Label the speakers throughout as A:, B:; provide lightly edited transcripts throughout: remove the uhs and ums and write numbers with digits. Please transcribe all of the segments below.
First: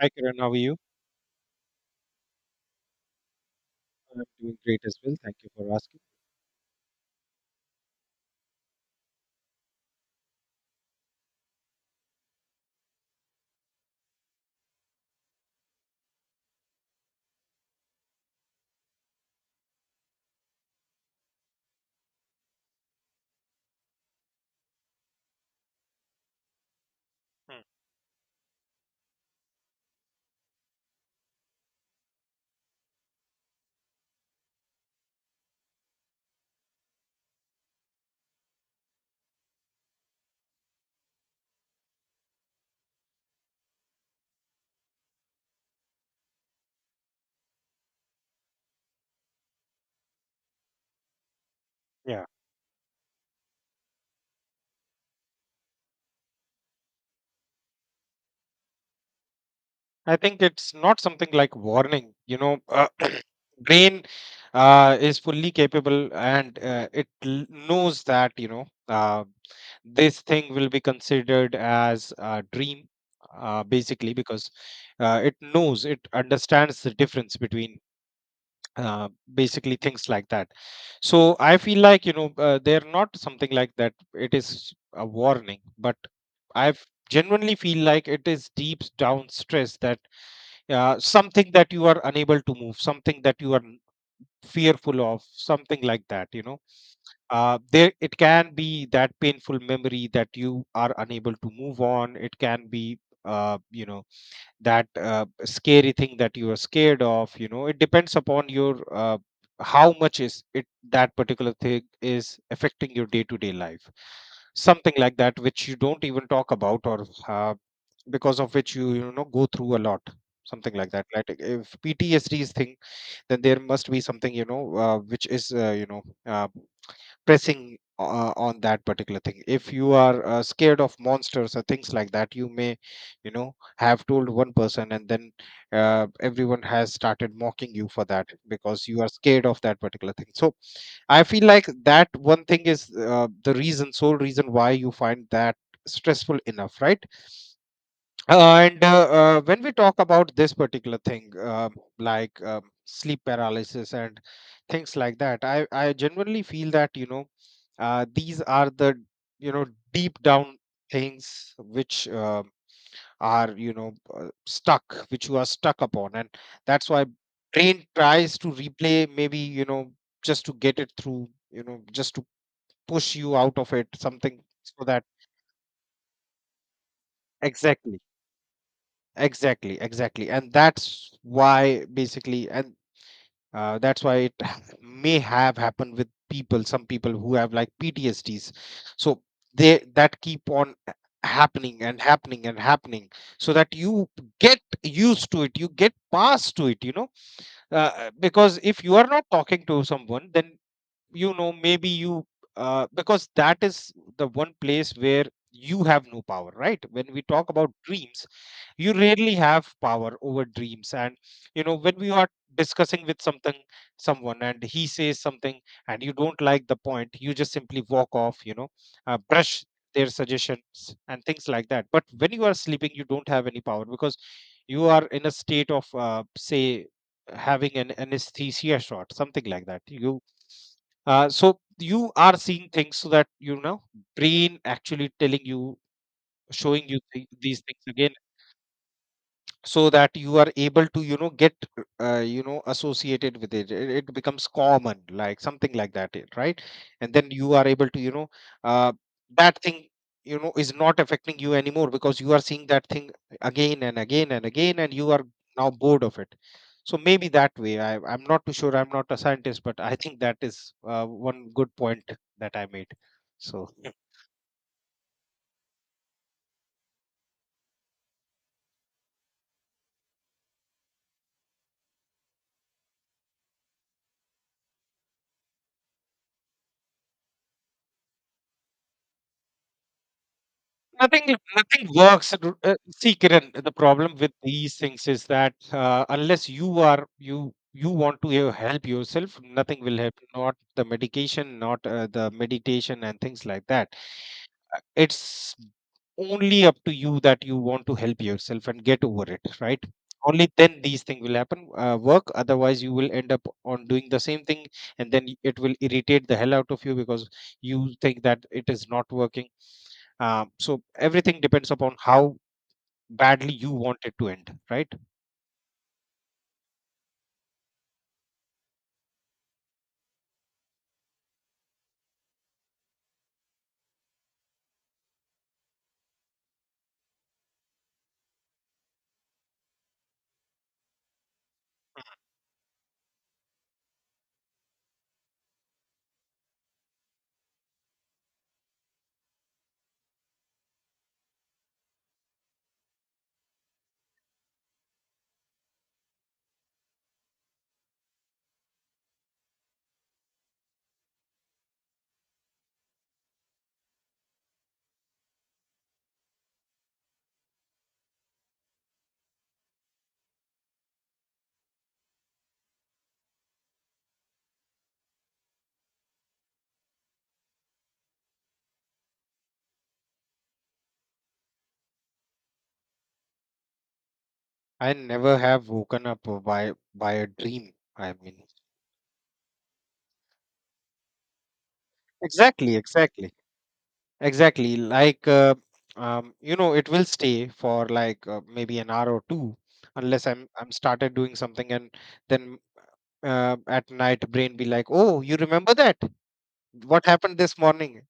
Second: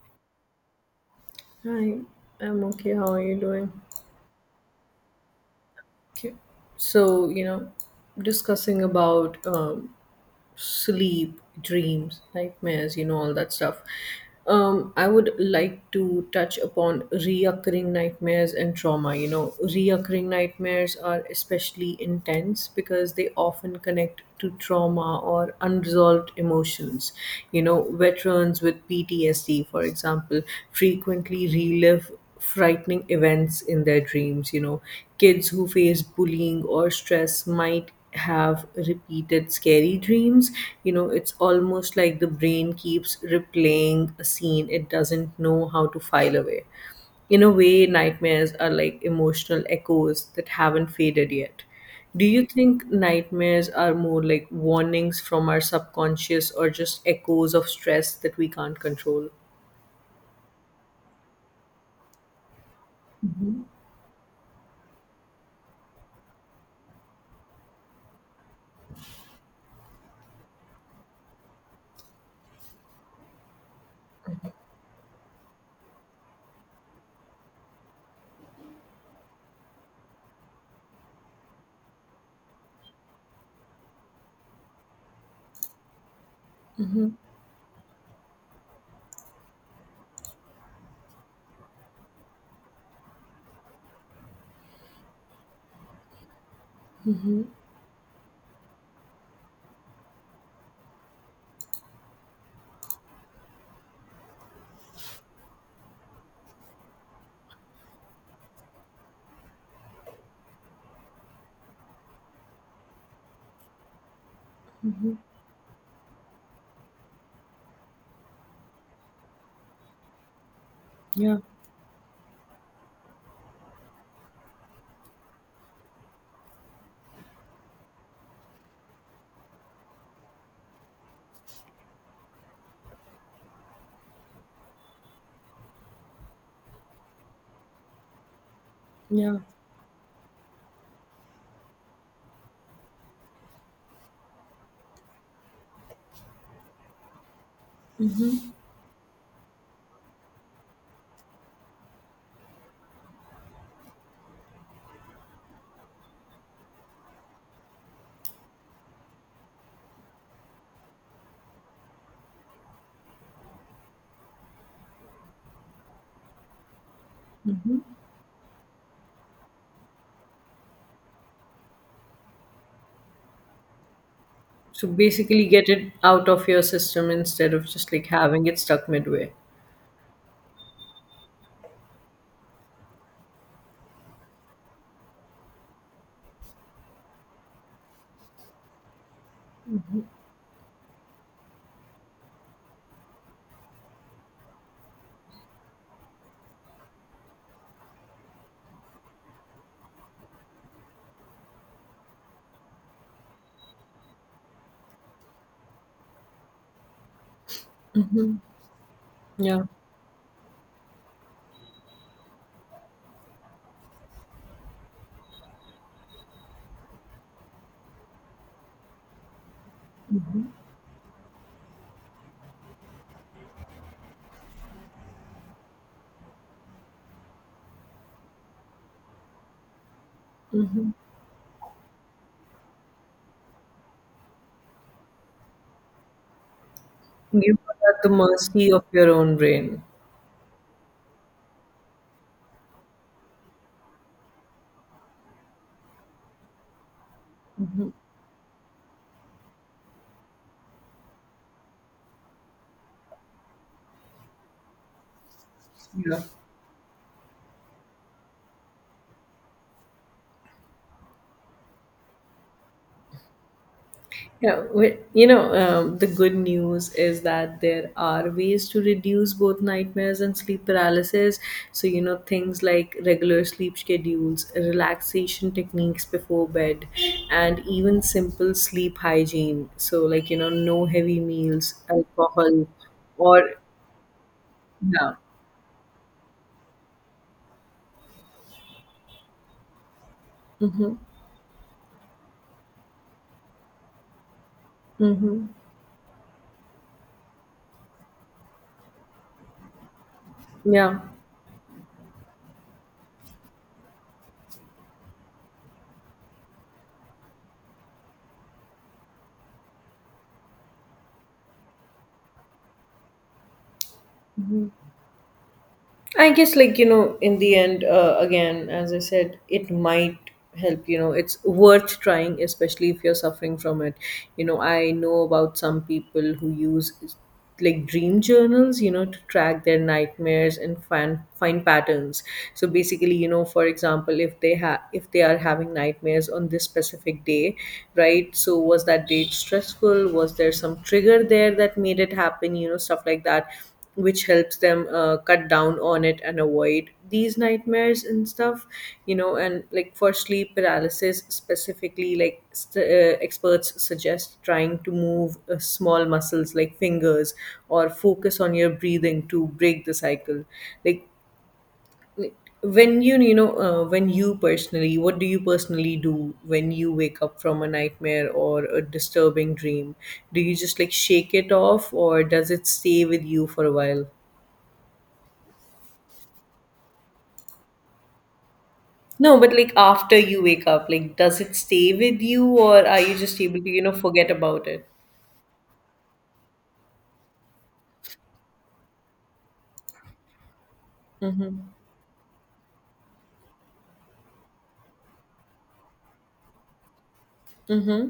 A: Hi, Kiran. How are you?
B: Hi, I'm okay. How are you doing?
A: I'm doing great as well. Thank you for asking.
B: Okay. So, discussing about sleep, dreams, nightmares, all that stuff. I would like to touch upon reoccurring nightmares and trauma. You know, reoccurring nightmares are especially intense because they often connect to trauma or unresolved emotions.
A: Hmm.
B: You know, veterans with PTSD, for example, frequently relive frightening events in their dreams. You know, kids who face bullying or stress might have repeated scary dreams. You know, it's almost like the brain keeps replaying a scene it doesn't know how to file away. In a way, nightmares are like emotional echoes that haven't faded yet.
A: Yeah,
B: Do you think nightmares are more like warnings from our subconscious or just echoes of stress that we can't control?
A: I think it's not something like warning. Brain is fully capable, and knows that this thing will be considered as a dream, basically, because it knows, it understands the difference between uh, basically things like that. So I feel like they're not something like that, it is a warning, but I genuinely feel like it is deep down stress that, something that you are unable to move, something that you are fearful of, something like that, you know. There, it can be that painful memory that you are unable to move on, it can be, uh, you know that scary thing that you are scared of, you know, it depends upon your how much is it that particular thing is affecting your day to day life, something like that, which you don't even talk about, or because of which you know, go through a lot, something like that, like
B: Yeah,
A: if PTSD is thing. Then there must be something, which is, pressing on that particular thing. If you are scared of monsters or things like that, you may, you know, have told one person, and then everyone has started mocking you for that because you are
B: yeah.
A: scared of that particular thing. So I feel like that one thing is the reason, sole reason why you find that stressful enough, right? And when we talk about this particular thing, sleep paralysis and things like that, I genuinely feel that, you know, these are the, you know, deep down things which are, stuck, which you are stuck upon, and that's why brain tries to replay, maybe, you know, just to get it through, you know, just to push you out of it, something, so
B: So
A: that.
B: basically, get it out of your system instead of just
A: Exactly.
B: like having it stuck midway.
A: Exactly, exactly. And that's why basically, and that's why it may have happened with people, some people who have like PTSDs. So they, that keep on happening and happening and happening, so that you get used to it, you get past to it, you know, because if you are not talking to someone, then, you know, maybe you, because that is the one place where you have no power, right? When we talk about dreams, you rarely
B: Yeah.
A: have power over dreams. And you know, when we are discussing with something someone and he says something and you don't like the point, you just simply walk off, you know, brush their suggestions and things like that. But when you are sleeping, you don't have any power, because you are in a state of, say, having an anesthesia shot, something like that, you, so you are seeing things, so that, you know, brain actually telling you, showing you
B: You
A: these things
B: are at the
A: again,
B: mercy of your own brain.
A: so that you are able to, you know, get associated with it. It becomes common, like something like that, eh, right? And then you are able to, you know, uh, that thing, you know, is not affecting you anymore, because you are seeing that thing again and again and again, and you are now bored of it. So maybe that way, I'm not too sure, I'm not a scientist, but I think that is one good point that I made. So
B: Yeah, you know, the good news is that there are ways to reduce both nightmares and sleep paralysis. So, you know, things like regular sleep schedules, relaxation techniques before bed, and even simple sleep hygiene. So, like, you know, no heavy
A: nothing
B: meals,
A: nothing works.
B: alcohol,
A: See,
B: or
A: Kiran, the problem with these things
B: yeah.
A: is that unless you are, you want to help yourself, nothing will help. Not the
B: Mm-hmm.
A: medication, not the meditation, and things like that.
B: Mm-hmm.
A: It's only up to you that you want to help yourself and get over it, right? Only then
B: Yeah,
A: these things will happen. Work, otherwise you will end up on doing the same thing, and then it will irritate the hell out of you because you think that it is not working. So everything depends upon how badly you want it to end, right?
B: I guess like you know, in the end, again, as I said, it might help. You know, it's worth trying, especially if you're suffering from it. You know, I know about some people who use like dream journals, you know, to track their nightmares and find patterns. So basically, you know, for example, if they are having nightmares on this specific day, right? So was that date stressful? Was there some trigger there that made it happen? You know, stuff like that which helps them cut down on it and avoid these nightmares and stuff, you know. And like for sleep paralysis specifically, like experts suggest trying to move small muscles like fingers or focus on your breathing to break the cycle. Like when you personally, what do you personally do when you wake up from a nightmare or a disturbing dream? Do you just like shake it off or does it stay with you for a while?
A: I never have woken up by a dream. I mean,
B: No, but like after you wake up, like does it stay with you
A: exactly,
B: or are you
A: exactly,
B: just able to, you know, forget about
A: exactly.
B: it?
A: Like, you know, it will stay for like maybe an hour or two, unless I'm started doing something, and then at night brain be like, oh, you remember that? What happened this morning?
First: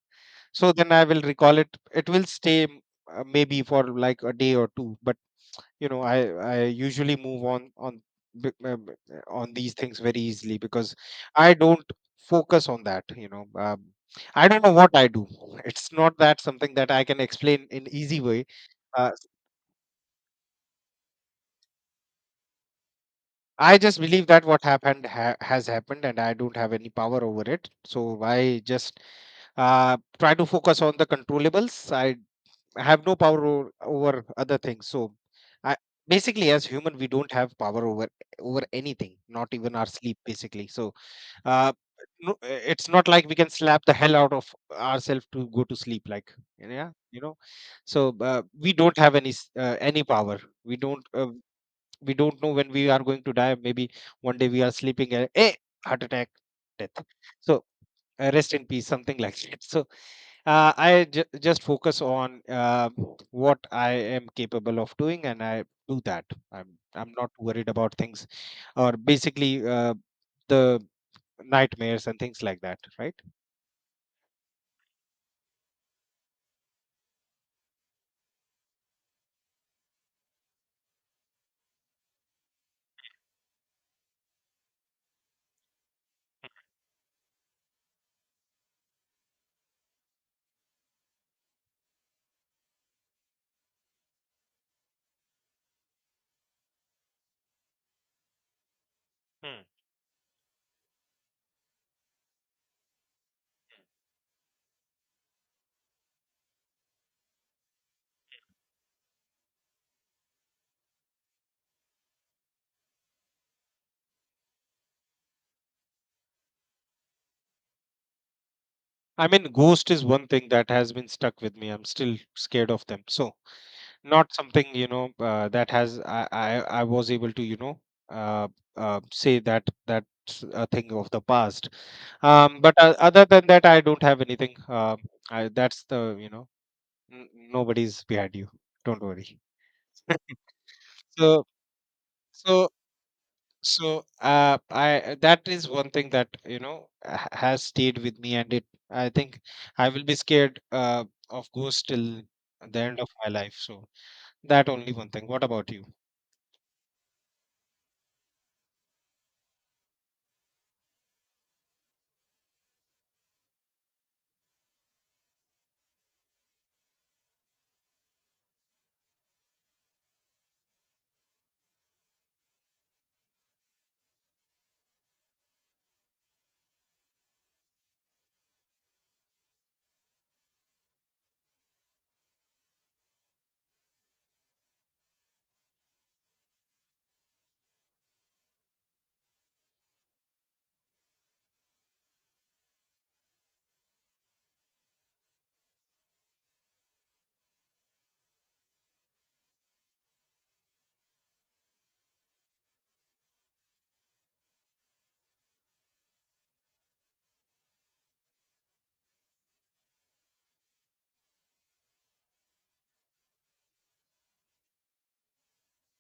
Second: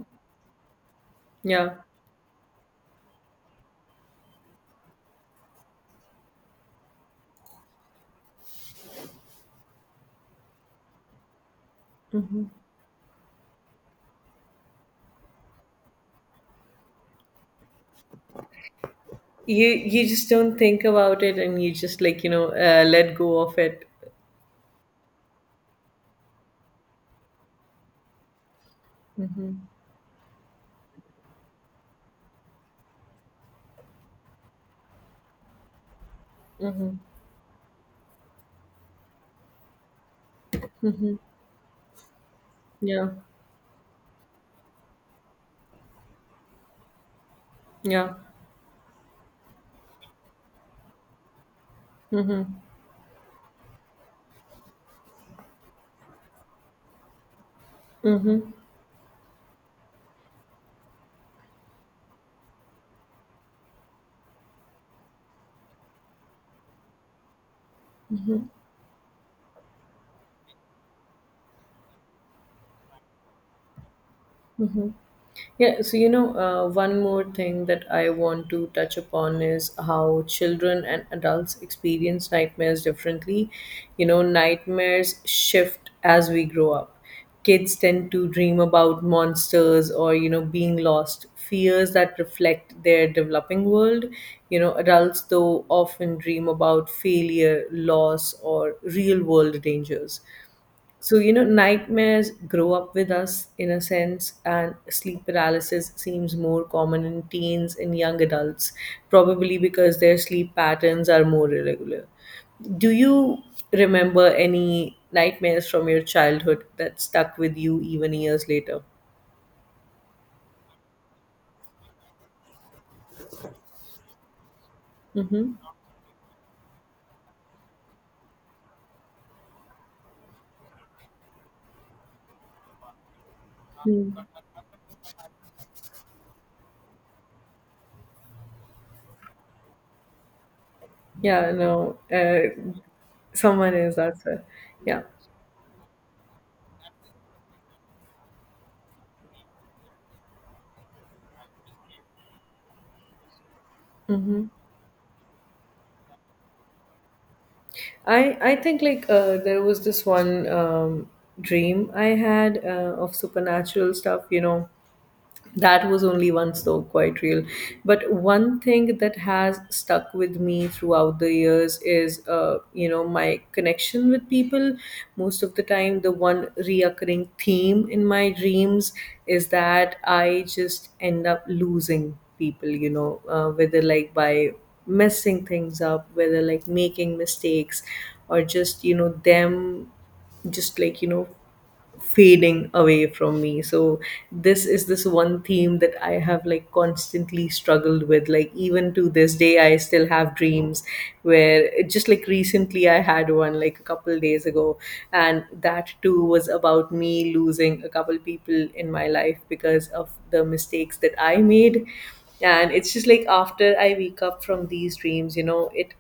A: So then I will recall it.
B: Yeah.
A: It will stay maybe for like a day or two, but you know, I usually move on on these things very easily because I don't
B: Hmm.
A: focus on that, I don't know what I do it's not that something that I can explain in easy way. uh,
B: You just don't think about it and you just like, you know, let go of
A: i
B: it.
A: just believe that has happened and I don't have any power over it, so I just
B: Mm-hmm.
A: uh, try to focus on the controllables. I have no power over, over other things. So I basically, as
B: Mm-hmm.
A: human, we don't have power over, over anything, not even our sleep, basically. So uh no, it's not
B: Yeah.
A: like we can slap the hell out of ourselves to go to sleep, like, yeah, you know.
B: Yeah.
A: So we don't have any any power. We don't uh, we don't
B: Mm-hmm.
A: know when we are going to die. Maybe one day we are sleeping and hey, heart attack, death. So
B: Mm-hmm.
A: rest in peace, something like that. So I just focus on what I am capable of doing, and I do that. I'm I'm not worried about things, or basically the nightmares and things like that. Right?
B: Yeah, so you know, one more thing that I want to touch upon is how children and adults experience nightmares differently. You know, nightmares shift as we grow up. Kids tend to dream about monsters or, you know, being lost, fears that reflect their developing world. You know, adults, though, often dream about failure, loss, or real
A: Hmm.
B: world dangers. So, you know, nightmares grow up with us in a sense, and sleep paralysis seems more common in teens and young adults, probably because their sleep patterns are more irregular. Do you remember any nightmares from your childhood that stuck with you even years later?
A: I mean, ghost is one thing that has been stuck with me. I'm still scared of them. So not something,
B: Mm-hmm.
A: that has, I was able to, uh, say that that's a thing of the past. But Other than that, I don't have anything. That's the, you know, N- nobody's behind you, don't worry, so
B: Yeah, no,
A: so.
B: someone
A: So
B: is, that's it.
A: uh
B: Yeah.
A: i that is one thing that, you know, has stayed with me. And it, I think I will be scared of ghosts till the end of my life. So that only one thing, what about you?
B: I think like there was this one dream I had of supernatural stuff, you know, that was only once though quite real. But one thing that has stuck with me throughout the years is you know, my connection with people. Most of the time, the one reoccurring theme in my dreams is that I just end up losing people, you know, whether like by messing things up, whether like making mistakes, or just you know them just like, you know, fading away from me. So this is this one theme that I have like constantly struggled with. Like even to this day I still have dreams where it just like, recently I had one like a couple days ago, and that too was about me losing a couple people in my life because of the mistakes that I made. And it's just like after I wake up from these dreams, you know, it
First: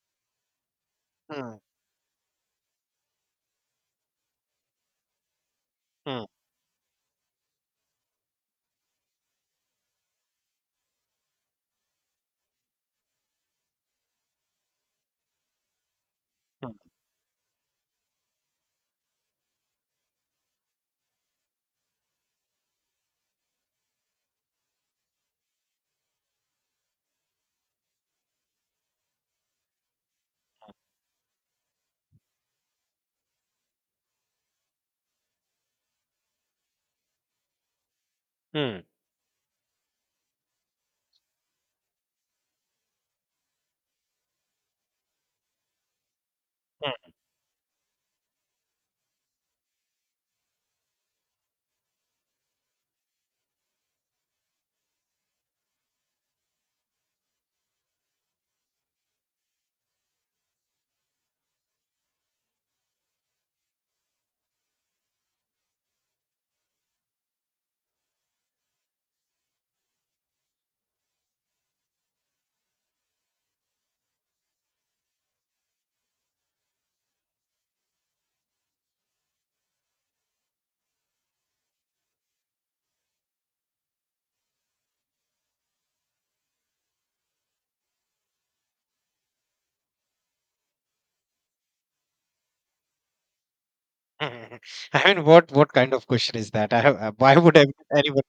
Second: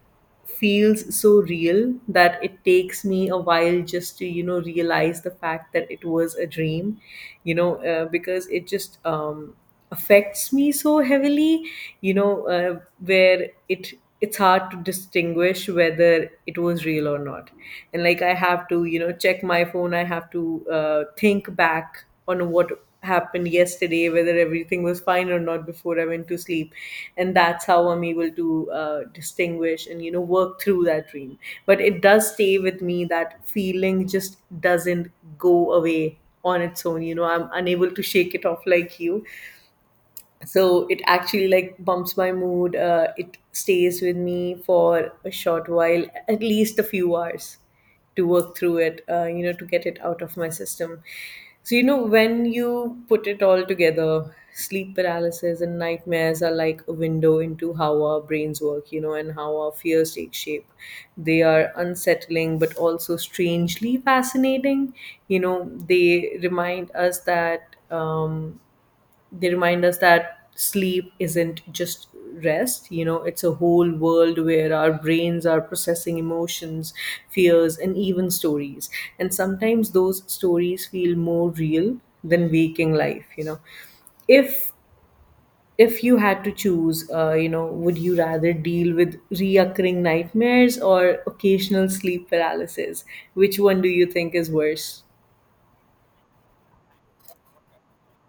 B: feels so
A: Hmm,
B: real that it takes me a while just to you know realize the fact that it
A: hmm,
B: was a dream, you know, because it just affects me so heavily, you know, where it, it's hard to distinguish whether it
A: hmm,
B: was real or not. And like I have to you know check my phone, I have to think back on what happened yesterday, whether everything was fine or not before I went to sleep. And that's how I'm able to distinguish and, you know, work through that dream. But it does stay with me. That feeling just doesn't go away on its own. You know, I'm unable to shake it
A: hmm,
B: off
A: hmm,
B: like you. So it actually like bumps my mood. It stays with me for a short while, at least a few hours to work through it, you know, to get it out of my system. So you know, when you put it all together, sleep paralysis and nightmares are like a window into how our brains work, you know, and how our fears take shape. They are unsettling but also strangely fascinating. You know, they remind us that sleep isn't just rest, you know. It's a whole world where our brains are processing emotions, fears, and even stories. And sometimes those stories feel more real than waking life, you know. if if you had to choose, you know, would you rather deal with reoccurring nightmares or occasional sleep paralysis? Which one do you think is
A: hmm.
B: worse?
A: I mean, what kind of question is that? Why would anyone?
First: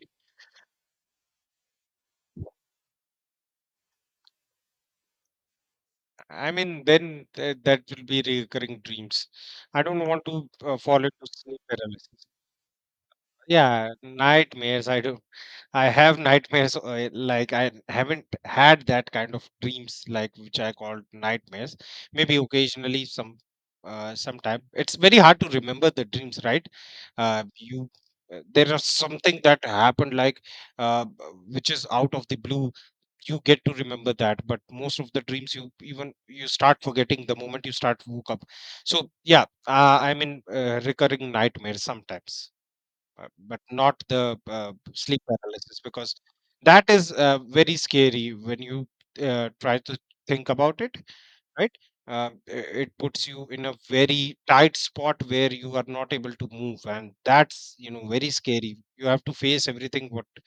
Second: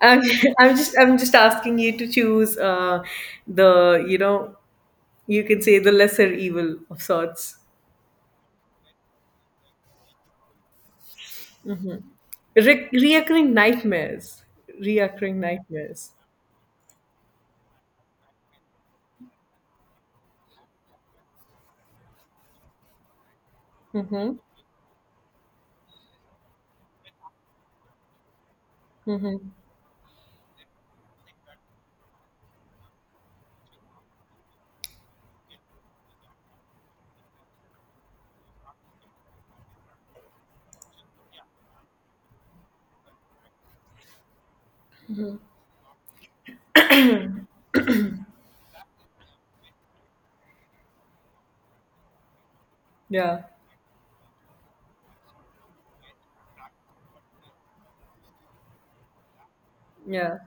B: I'm, I'm just asking you to choose the you know You can say the lesser
A: I mean,
B: evil of
A: then
B: sorts.
A: that will be recurring dreams. I don't want to fall into sleep paralysis.
B: Reoccurring
A: Yeah,
B: nightmares.
A: nightmares. I do.
B: Reoccurring
A: I
B: nightmares.
A: have nightmares. Like, I haven't had that kind of dreams, like, which I call nightmares. Maybe occasionally, some,
B: Mm-hmm.
A: sometime. It's very hard to remember the dreams, right? Uh, you, there are something
B: Mm-hmm.
A: that happened, like, uh, b- which is out of the blue. You get to remember that, but most of the dreams, you, even you start forgetting the moment you start woke up. So yeah, I mean, recurring nightmares sometimes, but not the sleep paralysis, because that is very scary. When you try to think about it, right? uh, it puts
B: Yeah.
A: you in a very tight spot where you are not able to move, and that's, you know, very scary. You have to face everything what
B: Yeah.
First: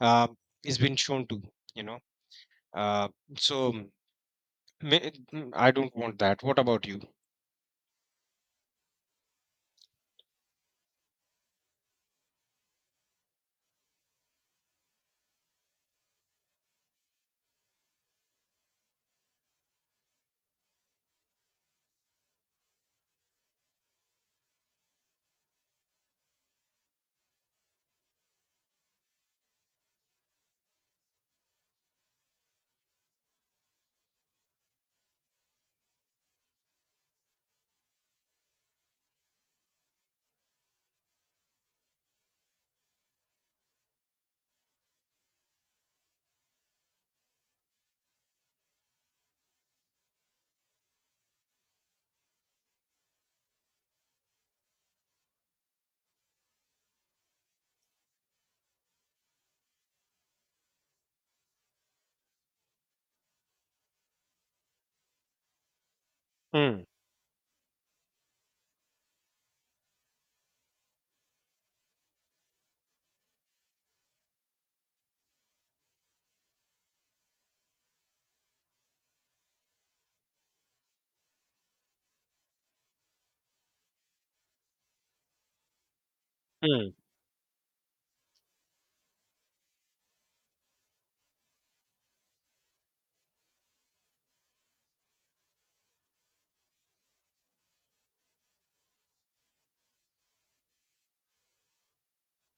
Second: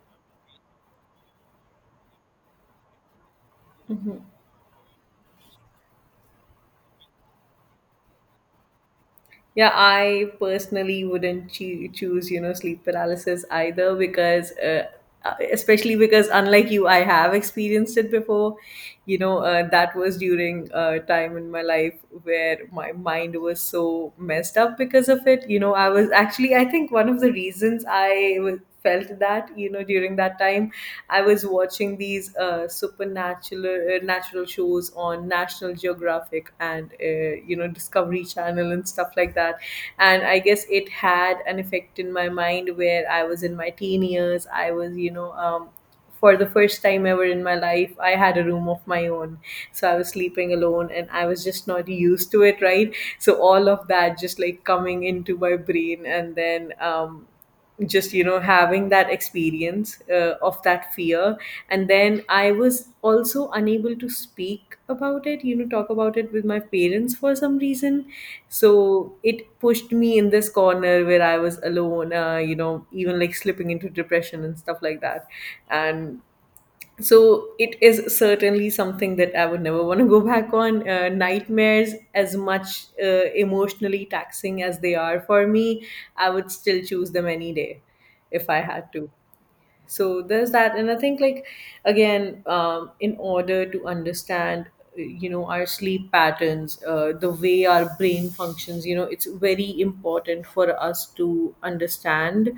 A: uh, is been shown to, you know. Uh, so I don't want that. What about you?
B: Yeah, I personally wouldn't choose, you know, sleep paralysis either, because, especially because, unlike you, I have experienced it before. You know, that was during a time in my life where my mind was so messed up because of it. You know, I was actually, I think one of the reasons I was felt that, you know, during that time I was watching these supernatural natural shows on National Geographic and, you know, Discovery Channel and stuff like that. And I guess it had an effect in my mind where I was in my teen years. I was, you know, for the first time ever in my life, I had a room of my own. So I was sleeping alone and I was just not used to it, right? So all of that just like coming into my brain and then just you know having that experience of that fear. And then I was also unable to speak about it, you know, talk about it with my
A: Hmm.
B: parents for some reason. So it pushed me in this corner where I was alone, you know, even like slipping into depression and stuff like that. And so it is certainly something that I would never want to go back on. Nightmares, as much emotionally taxing as they are for me, I would still
A: Hmm.
B: choose them any day if I had to. So there's that. And I think like again, in order to understand you know, our sleep patterns, the way our brain functions, you know, it's very important for us to understand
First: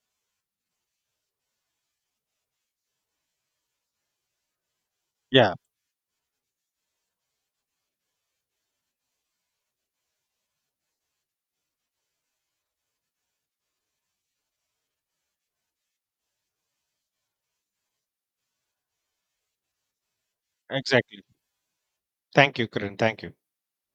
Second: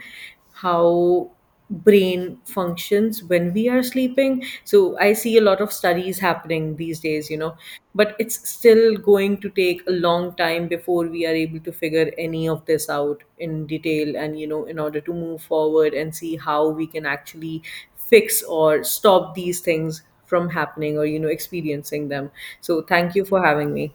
B: how brain functions when we are sleeping. So I see a
A: Yeah,
B: lot of studies happening these days, you know, but it's still going to take a long time before we are able to figure any of this out in detail and, you know, in order to move forward and see how we can actually fix or stop these things from happening or, you
A: exactly.
B: know, experiencing them.
A: Thank you,
B: So
A: Kiran,
B: thank
A: thank
B: you
A: you.
B: for having me.